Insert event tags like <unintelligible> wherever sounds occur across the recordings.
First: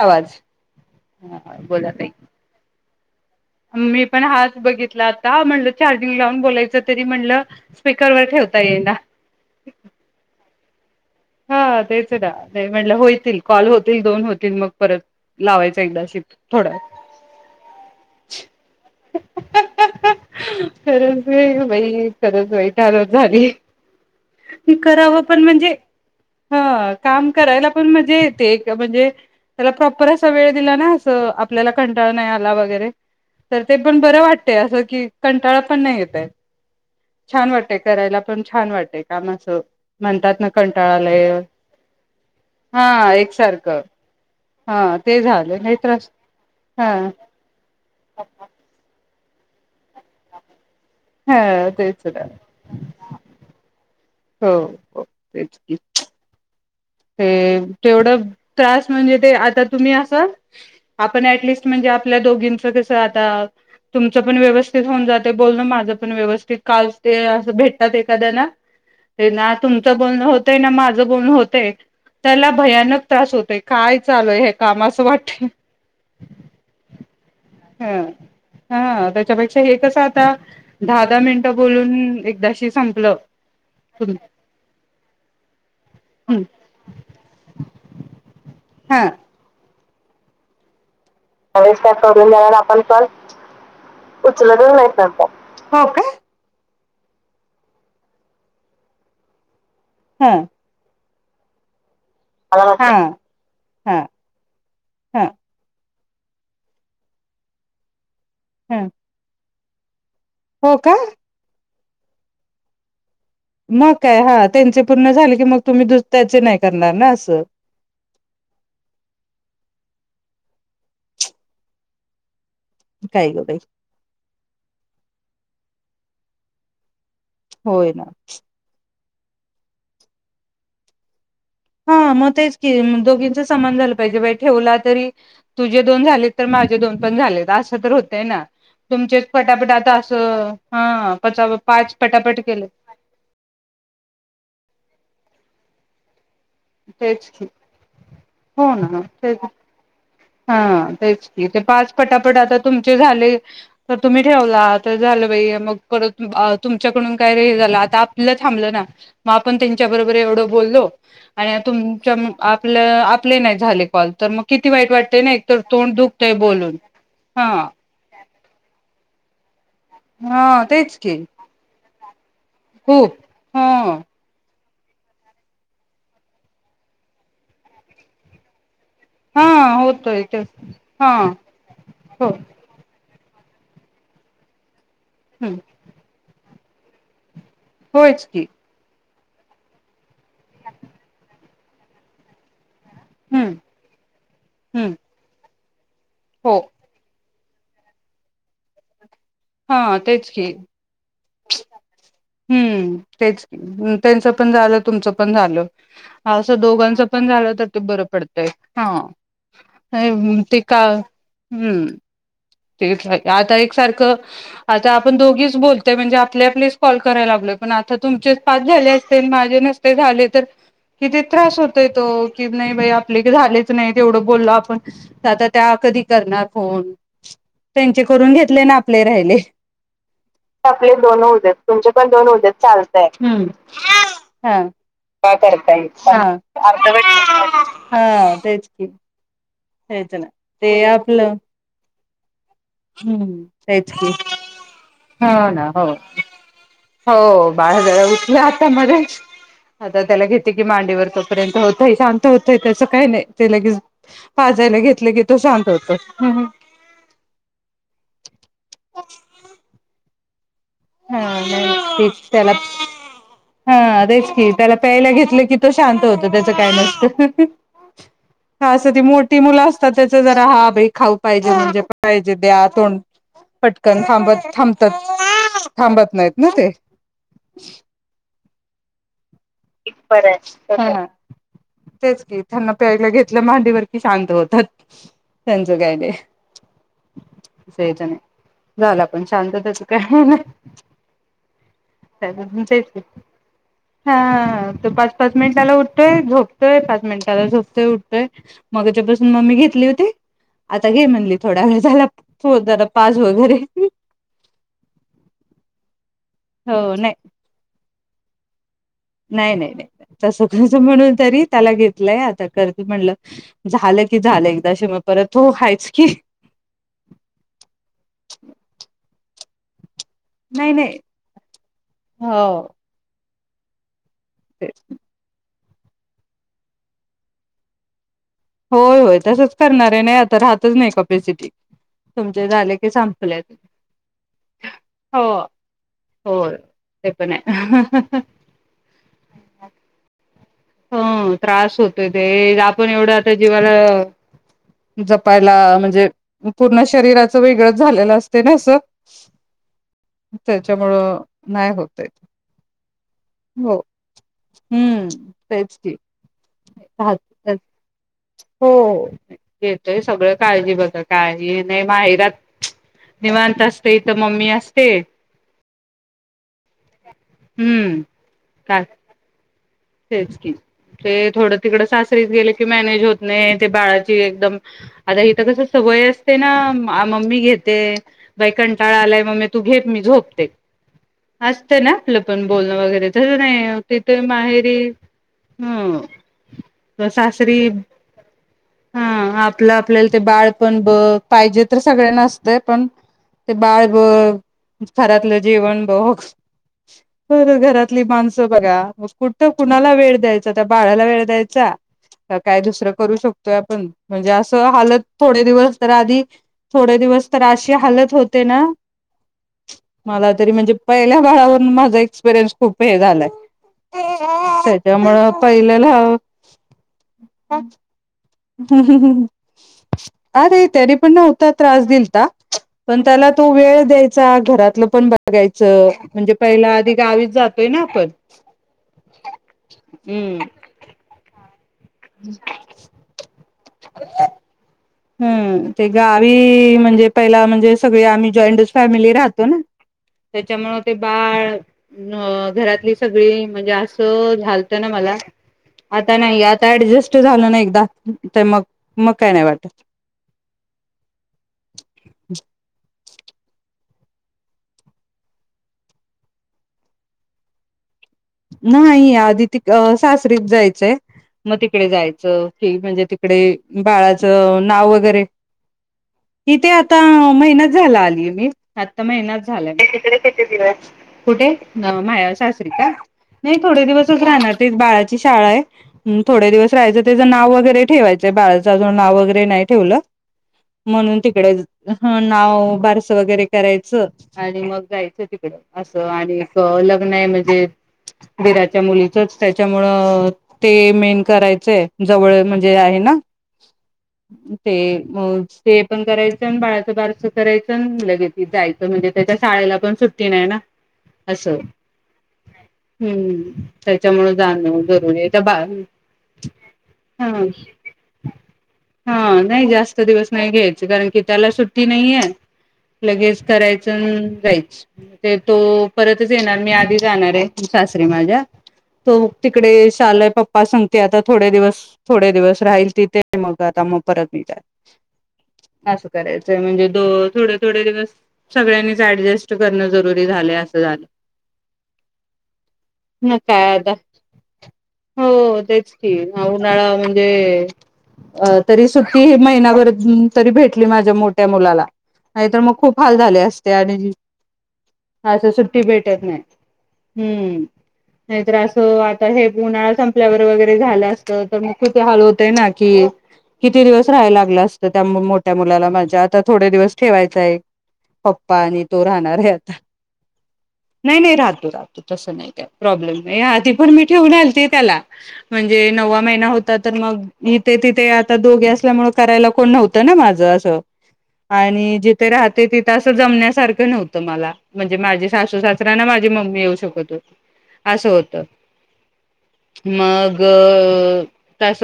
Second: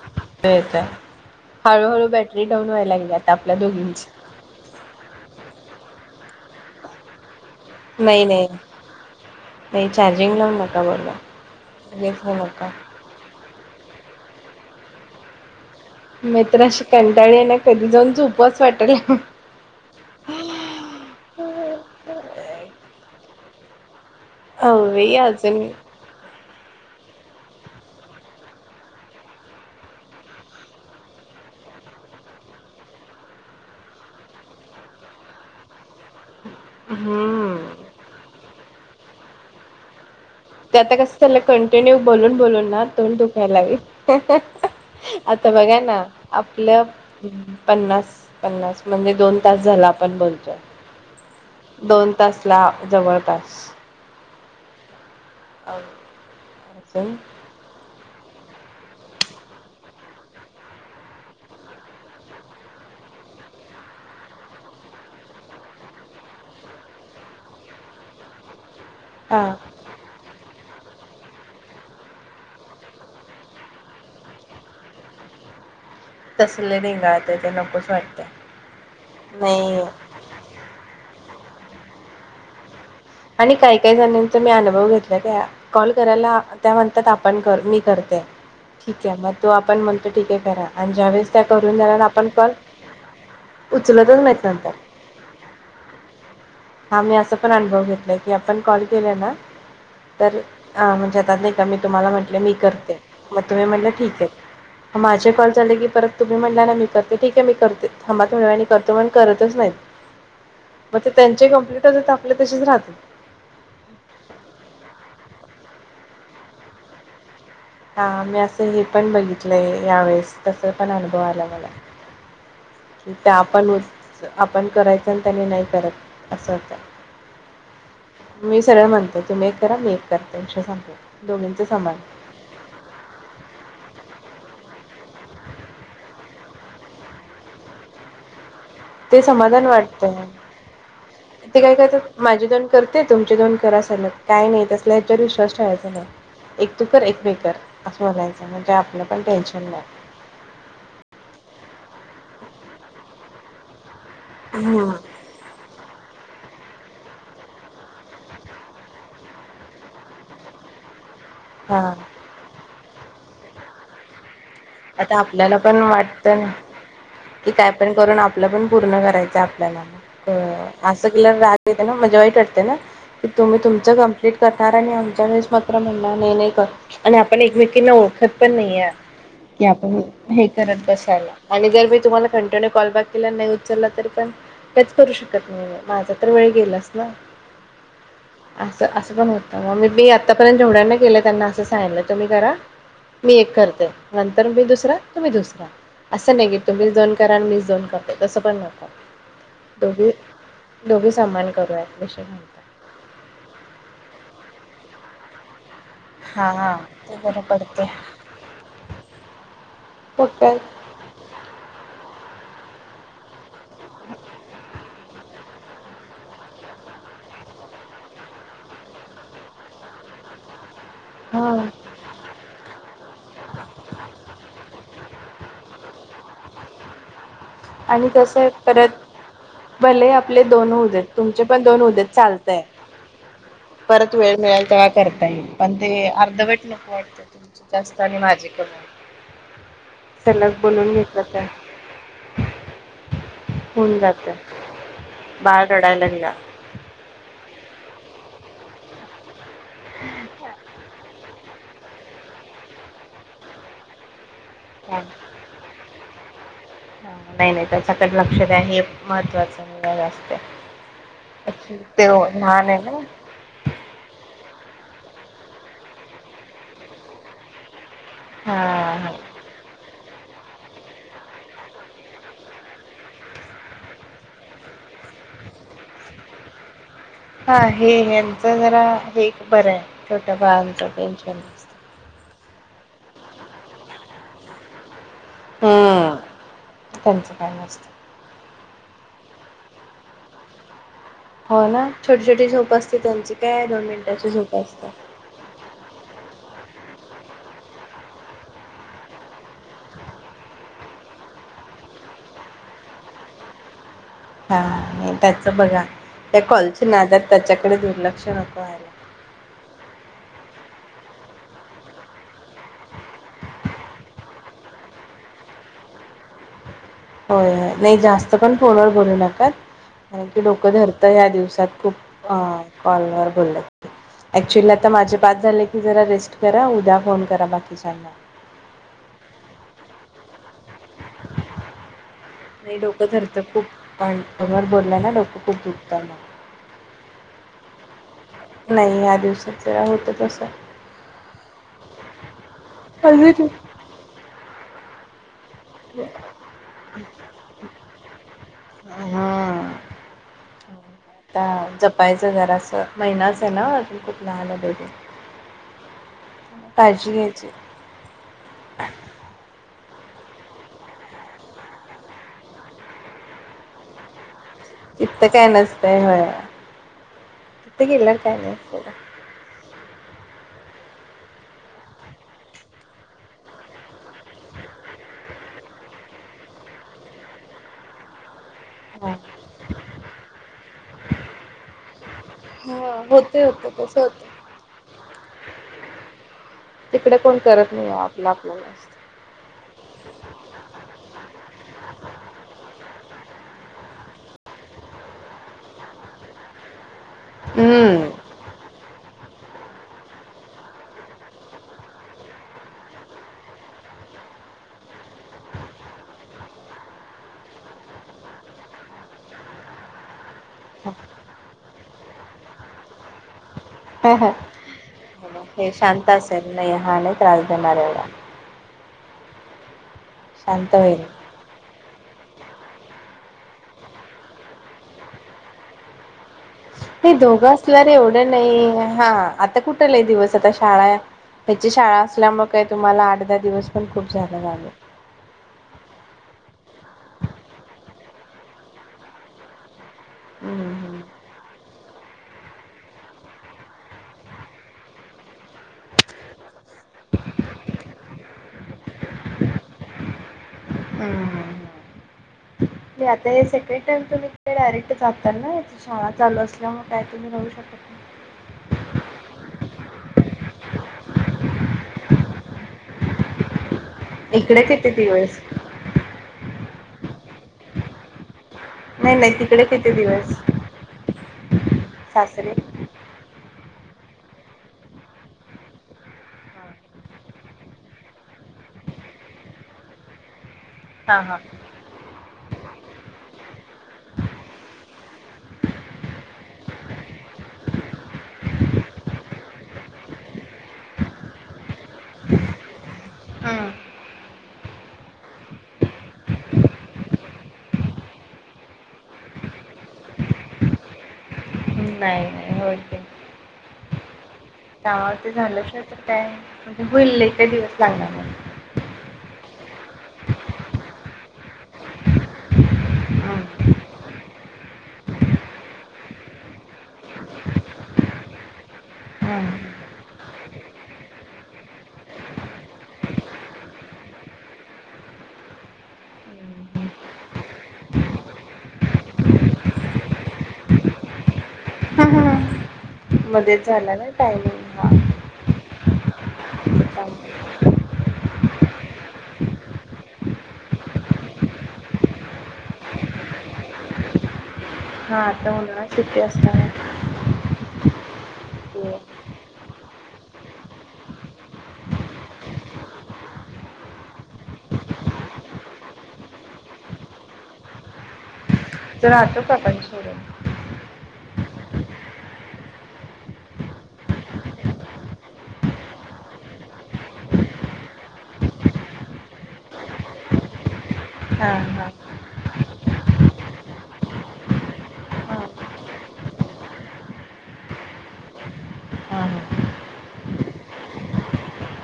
आवाज ते येतय हा हळू बोला हळू ताई बॅटरी डाऊन व्हाय <unintelligible> मी पण हाच बघितला आता म्हणलं चार्जिंग लावून बोलायच तरी म्हणलं स्पीकर नाही वर नाही ठेवता येई ना. नाही चार्जिंग <unintelligible> हा तेच लगेच हे नाय नका. म्हणल होय तरी कॉल होतील दोन होतील मग परत लावायच एकदाशी मी तर थोड अशी कंटाळी आहे ना कधी जाऊन झोपावंच वाटलं. खरय हूं बाई खरच बाई <unintelligible> झाली. ही अवई करावं पण अजून म्हणजे हा काम करायला पण मजा येते एक म्हणजे त्याला प्रॉपर असा वेळ दिला ना असं आपल्याला कंटाळा नाय आला वगैरे तर ते पण बरं वाटतय असं की कंटाळा पण नाय येत आहे छान हम्म. वाटतय करायला पण छान वाटतय काम असं म्हणतात ना कं ते आता कसं चाललंय कंटिन्यू बोलून बोलून ना हा तोड दुखायला लागेल. एकसारखं आह्, हा ते आता झालं नाही बघा ना त्रास आपलं हा पन्नास पन्नास म दोन तास झाला आपण बोलतोय हा तेच दोन ना तासला जवळ पास हो हो तेच की? अजून हे - तेवढं त्रास म्हणजे ते - आता तुम्ही अस आपण ऍटलिस्ट म्हणजे आपल्या दोघींच कस आता तुमचं पण व्यवस्थित होऊन जातय बोलण माझं पण व्यवस्थित काल ते अस भेटतात एखाद्याला हे हा ना तुमचं बोलणं होतय ना माझं? बोलण होतय त्याला भयानक त्रास होतोय काय चालूय हे काम असं वाटतय तसले ढेंगाळते ते नकोच हाह वाटते ह हा त्याच्यापेक्षा हे नाही कस आता दहा दहा मिन बोलून एकदाशी सं आणि काय काय जणींचा मी अनुभव घेतलाय, त्या कॉल करायला त्या म्हण? त्यात आपण मी करते ठीक आहे मग तु आपण म्हणतो ठीक ये करा आणि ज्या वेळेस त्या करून त्यावेळेस काय झाल्या, आपण करून कॉल जाणार आपण कॉल उचलतच नाहीत नंतर उचलतच नाहीत नंतर हो का हा मी अस पण अनुभव घेत नाही की आपण कॉल केला ना हा तर अ म्हणजे त्यातले कमी तुम्हाला म्हटले मी हा हा करते, मग तुम्ही म्हणाला ठीक आहे, हा माझे कॉल झाले की परत तुम्ही म्हणला ना मी करते ठीक आहे मी करते. थांबा थोड्या वेळाणी ह करतो पण करतच नाहीत? हो का मग ते त्यांची कप् आपल्या तसेच राहतात मग काय हा त्यांचे पूर्ण झाले की मग तुम्ही त्याचे नाही करणार ना असं हा मी असं हे पण बघितलंय यावेेळेस तस पण अनुभव आला मला काय त्या ग बाई पण, आपण करायचं त्यानी नाही करत असं होतय होय ना ते तुम्ही एक करा मी एक करते विषय संपला. दोघींच समान हां मग तेच की दोघींच समान झालं पाहिजे बाई? ठेवला तरी तुझे दोन झाले तर माझे दोन पण झालेत असं तर होतय ना, ते तुमचेच समाधान पटापट आता वाटतंय असं हा ते काय पाच करतात पटापट माझे केले दोन करते तुमचे दोन करा सलग काय नाही तसं ह्याच्यावर विश्वास ठेवायचा नाही. एक तू कर एक तेच मी की कर असं करायचा, म्हणजे आपलं पण टेन्शन नाही. हं तेच की ते पाच पटापट आता तुमचे झाले तर तुम्ही ठेवला हं, तर झालं बाई मग परत अ् तुमच्याकडून काय रे झालं आता आपलं थांबलं ना मग आपण त्यांच्याबरोबर एवढं बोललो. आणि हां तुमच्या म् आ् आपलं आपले नाही झाले कॉल, तर मग किती वाईट आता वाटते ना आपल्याला एकतर पण तोंड वाटत दुखतय ना बोलून हा कि काय पण करून आप् आपलं आपण पूर्ण करायचं आप् <unintelligible> हा तेच की वाईट वाट् त ना खूप तर तुम्ही हा तुमचं कंप्लीट कर् कारण आमच आम्हीच मात्र म्हणणार नाही, नाही गं आणि आपण एकमेकींना ओळखत पण नाही. हा की आपण होतोय ते हे करत हा बसायला आणि जर मी तुम्हांला हो कंटिन्यू कॉल बॅक केला नाही, उचलला तरी पण तेच करू शकत हम्म नाही, माझा तर वेळ केलास ना, होयच की, सहन पण होत नाही, म् मी बी आतापर्यंत जेवढ्यांना केलाय त्यांना असं सांगीतो तुम्ही करा. मी हम्म एक करते. नंतर मी हम्म दुसरा, तुम्ही दुसरा असं नाहीे की हो तुम्हीच दोन करा आणि ‌मी दोन करतोय कसं पण नव्हतं‌. हा तेच की समान करूया, हम्म तेच की हम त्यांच पण झालं तुमचं पण झालं. हा असं हा दोघांच ते पण बरं झालं तर ते पडते. बरं पडतय, हा मग काय ते का हुं तेच आता एक सारखं आता आपण दोघीच बोलततोय म्हणजे आपल्या आपल्याशी कॉल करायला लागलोय, पण आता तुमचेच पाच झाले असते नी माझे नसते झाले तर किती हा. त्रास होतय तो कि नाही बाई आपले झालेच नाही, एवढं बोलो आपण. आता त्या कधी करणार फोन त्यांचे आणि करून कसं आहे घेतले ना परत आपले राहिले भले आपले दोन होऊ आपले देत दोन होवू देत होऊ तुमचे पण दोन होवू देत चालतंय. चालतय, परत वेळ हा मिळेल तेव्हा करता काय येईल पण करताय ते येईल अर्धवट नको वाटतं तुमचं जास्त आणि अर्धवट माझे तेच की, कमी. <unintelligible> सलग ते बोलून आपलं तर काय हुं तेच होऊन की जातं हो बाळ ना हो रडायला लागला हो बाळा <unintelligible> या आता मगाश् आता त्याला घेते की मांडीवर तोपर्यंत हो <unintelligible> शांत होतोय तस काही नाही ते लगेच पाजायला काय? घेतलं की तो शांत होतो. हम् ह. नाही नाही त्याच्याकडे लक्ष द्या हे महत्त्वाचं अ असतय. हा नाही तेच त्याला, आहे ना हा तेच की त्याला प्यायला घेतलं की तो शांत होतो त्याच काय नसत. हा असं ती मोठी मुलं असतातच आता जरा हा बाई खाऊ पाहिजे म्हणजे पाहिजे द्या तोंड पटकन थांबत थांबतत <inaudible> थांबत नाहीत ना ते. हा हे <unintelligible> त जरा हे बरं हाय छोट्या बाळाचं हा टेन्शन तेच की त्यांना प्यायला घेतलं मांडीवर की शांत होतात. त्यांचं काय नाही हां त्यांच काय नसत. असयचं नाही झाला पण शांत त्याच काय नाय. हो ना छोटी छोटी झोप असते त्यांची काय दोन मिनिटांची झोप हा असते तो पाच पाच मिनिटाला उठतोय झोपतोय पा मिनटाला झोपतोय उठतोय मगाच्यापासून मम्मी घेतली होती आता घे म्हणली थोडा वेळ झाला <unintelligible> पाझ वगैरे हा त्याच बघा त्या कॉलच्या हो नाही नादात त्याच्याकडे दुरल चा उकळायला नाही नाही नाही तसं कस म्हणू तरी त्याला घेतलंय आता करते म्हणलं झालं की झालं एकदाशी म परत तो हायच की. होय होय नाही जास्त पण फोनवर बोलू नका कारण की डोक नाही नाही धरत या दिवसात खूप हो अं कॉल <inaudible> ऍक्चुअली तेच आता माझे पाच झाले की जरा रेस्ट करा उद्या फोन करा बाकीच्याांना. होय, होय तसच करणार आहे नाही आता राहत झाले नाही की डोक धरत संपले खूप बोलला ना हो डोक खूप दुखत मग होय ते पण आहे नाही या दिवसात जरा होत तसं. हं त्रास होतोय ते आपण एवढं आता जीवाला जप पायला म्हणजे पूर्ण शरीराचं वेगळंच झालेलं असतंय ना असं हा त्याच्यामुळं आता नाही होत हाय. जपायचं जरासं महिनाच आहे ना हो, अजून खूप लहान आहे बेबी हम्म. तेच की काळजी घ्यायची. राहत हो, ते सगळं काळजी बघ काळजी नाही माहेरात निवांत असते. इथ मम्मी अस तिथं काय नसतंय होय. तिथं हम्म गेल्यावर काय नाही का सोडा. तेच की, ते थोडं तिकड सासरीच गेले की मॅनेज होत नाही. ते बाळाची एकदम आता इथं कस सवय असते ना मम्मी घेते. बाई कंटाळा आलाय मम्मे तू घे मी झोपते असत ना? आपलं पण हो बोलणं वगैरे तसं होते होते नाही तसं होत तिथे माह हम्म. तिकडे कोण सासरी करत नाही आपलं आपल्याला हा आपलं आपल्याला ते बाळ पण बग पाहिजे तर सगळ्यांना असतंय, पण ते बाळ होय घरातलं जेवण बघ बर घरातली हम्म माणसं बघा मग कु ठ कुणाला वेळ द्यायचा. त्या बाळाला वेळ द्यायचा का काय दुसरं करू शकतोय आपण म्हणजे असं हालत थोडे दिवस तर आधी थोडे दिवस तर अशी हालत होते ना. मला तरी म्हणजे पहिल्या बाळावरून मा एक्सपिरयनस खूप हे झालाय. त्याच्यामुळं हे पहिल्याला शांत असेल नाही हा नई त्रास देणार एवढा <inaudible> अरे शांत तरी होईल पण नव्हता त्रास दिल पण त्याला तो वेळ द्यायचा, घरातल पण बघायचं म्हणजे पहिला आधी हे गावीच दोघं जातोय ना असल्यावर आपण एवढं नाही हा आता कुठ लई दिवस आता शाळा हाय. त्याची शाळा असल्यामुळं काही तुम्हाला आठ, दहा दिवस पण खूप झालं लागलं हम्म. ते गावी म्हणजे पहिला म्हणजे सगळे आम्ही जॉईंटच फॅमिली राहतो ना. त्याच्यामुळं ते बाळ अं घरातली सगळी म्हणजे असं झालतं ना मला, आता नाही यात ऍडजस्ट झालं ना एकदा, तर मग मग काय नाय वाटत. ऊं हूं हूं. नाही, आत्ता हे सेकंड टाईम तुम्ही तिकडे डायरेक्ट जाताल ना, याची शाळा चालू असल्यामुळे काय तुम्ही राहू शकत नाही. नाही. आधी तिथं सासरीच जायचंय, मग तिकडे जायचं म्हणजे तिकडे - नाही इकडे बाळाचं किती नाव वगैरे दिवस इथे आता महिनाच झाला, आलीय मी. आत्ता नाही नाही महिनाच तिकडे झालाय. मग तिकडे दिवस किती दिवस? कुठे? ग माहे सासरे सासरी का? नाही, थोडे दिवसच राहणार. ते बाळाची शाळा आहे. थोडे दिवस राहायचं, त्याचं नाव वगैरे ठेवायचंय. बाळाचं अजून नाव वगैरे नाही ठेवलं. म्हणून हा हा तिकडे नाव, बारसं वगैर करायचं आणि मग जायचं ति असं आणिक, लग्न आहे म्हणजे त्यामुळं ते मेन करायचंय, जवळय म्हणजे आहे ना? हम्म. ते ऊं, ते पण करायचं न् बाळाचं बारसं करायचं न् लगेच जायचं म्हणजे त्याच्या शाळेला पण सुट्टी नाही ना, असं. नाही नाही, होय. की हम्म त्याच्यामुळंच. त्यामुळे ते झालंच नाही तर काय म्हणजे होईल लय काही हं, दिवस लागणार नाही नाही जास्त दिवस नाही घ्यायचे. कारण की त्याला सुट्टी नाहीये, लगेच हम्म. करायच न् जायचं. तो परत तुझे येणार. मी आधी जाणार आहे. सासरी माझ्या. तो हम्म. तिकडे शालंय आता पप्पा सांगते आता थोडे दिवस, थोडे दिवस राहील तिथे. ते मग आता मग परत निघाल असं करायचंय. म्हणजे दो थोडे थोडे दिवस सगळ्यांनीच ऍडजस्ट करणं जरुरी झालंय, असं झालं. मग मध्येच काय आता, झाला ना टायमिंग हा हो तेच की, हा उन्हाळा म्हणजे त्यामुळे अ तरी सुट्टी ही महिनाभरच तरी भेटली माझ्या मोठ्या मुलाला. नाहीतर मग खूप हाल झाले असते. आणि हा असं आता उन्हाळा सुट्टी असणारय. हूं नाहीतर असं आता हे गुण उन्हाळा संपल्यावर वगैरे झालं असतं. तर मग किती हाल होतंय ना की, किती दिवस रहाय लागलं असतं त्या मोठ्या मुलाला माझ्या. आता थोडे दिवस ठेवायचाय. पाणी तो राहणार राहतो आहे आता. काकांना सोडून नाही नाही रहात तो रा तसं नाही काय, प्रॉब्लेम नाय. हा ती पण मी ठेवून आलते त्याला. म्हणजे नववा महिना होता तर मग इथे तिथे आता दोघे असल्यामुळे करायला कोण नव्हतं ना माझं असं. हा हा आणि जी ते राहते तिथं असं जमण्यासारखं नव्हतं मला म्हणजे माझी हा सासू सासरा ना माझी मम्मी अस होत हा मग तस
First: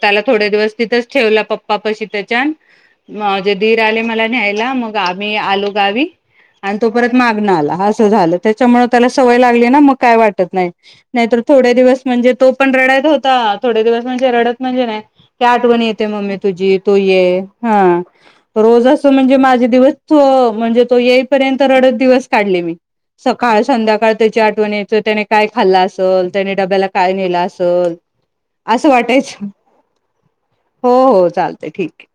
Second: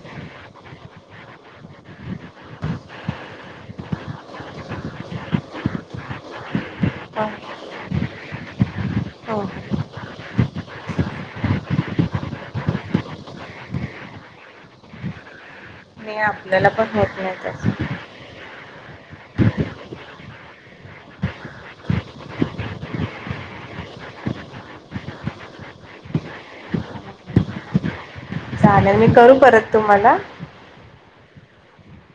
त्याला थोडे दिवस तिथच ठेवलं पप्पा पशी त्याच्यान माझे दीर आले. मला न्यायला मग आम्ही आलो. गावी आणि तो परत हो मागण आला असं झालं त्याच्यामुळे त्याला सवय हो लागली ना मग काय वाटत नाही नाहीतर थोडे दिवस म्हणजे तो पण रडत होता थोडे दिवस म्हणजे रडत म्हणजे नाही. आठवण येते नाही मम्मी आपल्याला तुझी पण तू होत नाही ये तसं हा. रोज असं म्हणजे माझे दिवस त म्हणजे तो येईपर्यंत रडत दिवस काढले मी सकाळ संध्याकाळ सकाळ त्याच्या आठवणीयायचं त्याने काय खाल्लं असेल त्याने डब्याला काय नेलं असल. असं चालेल मी करू वाटायचं परत तुम्हाला हो हो चालतंय ठीके.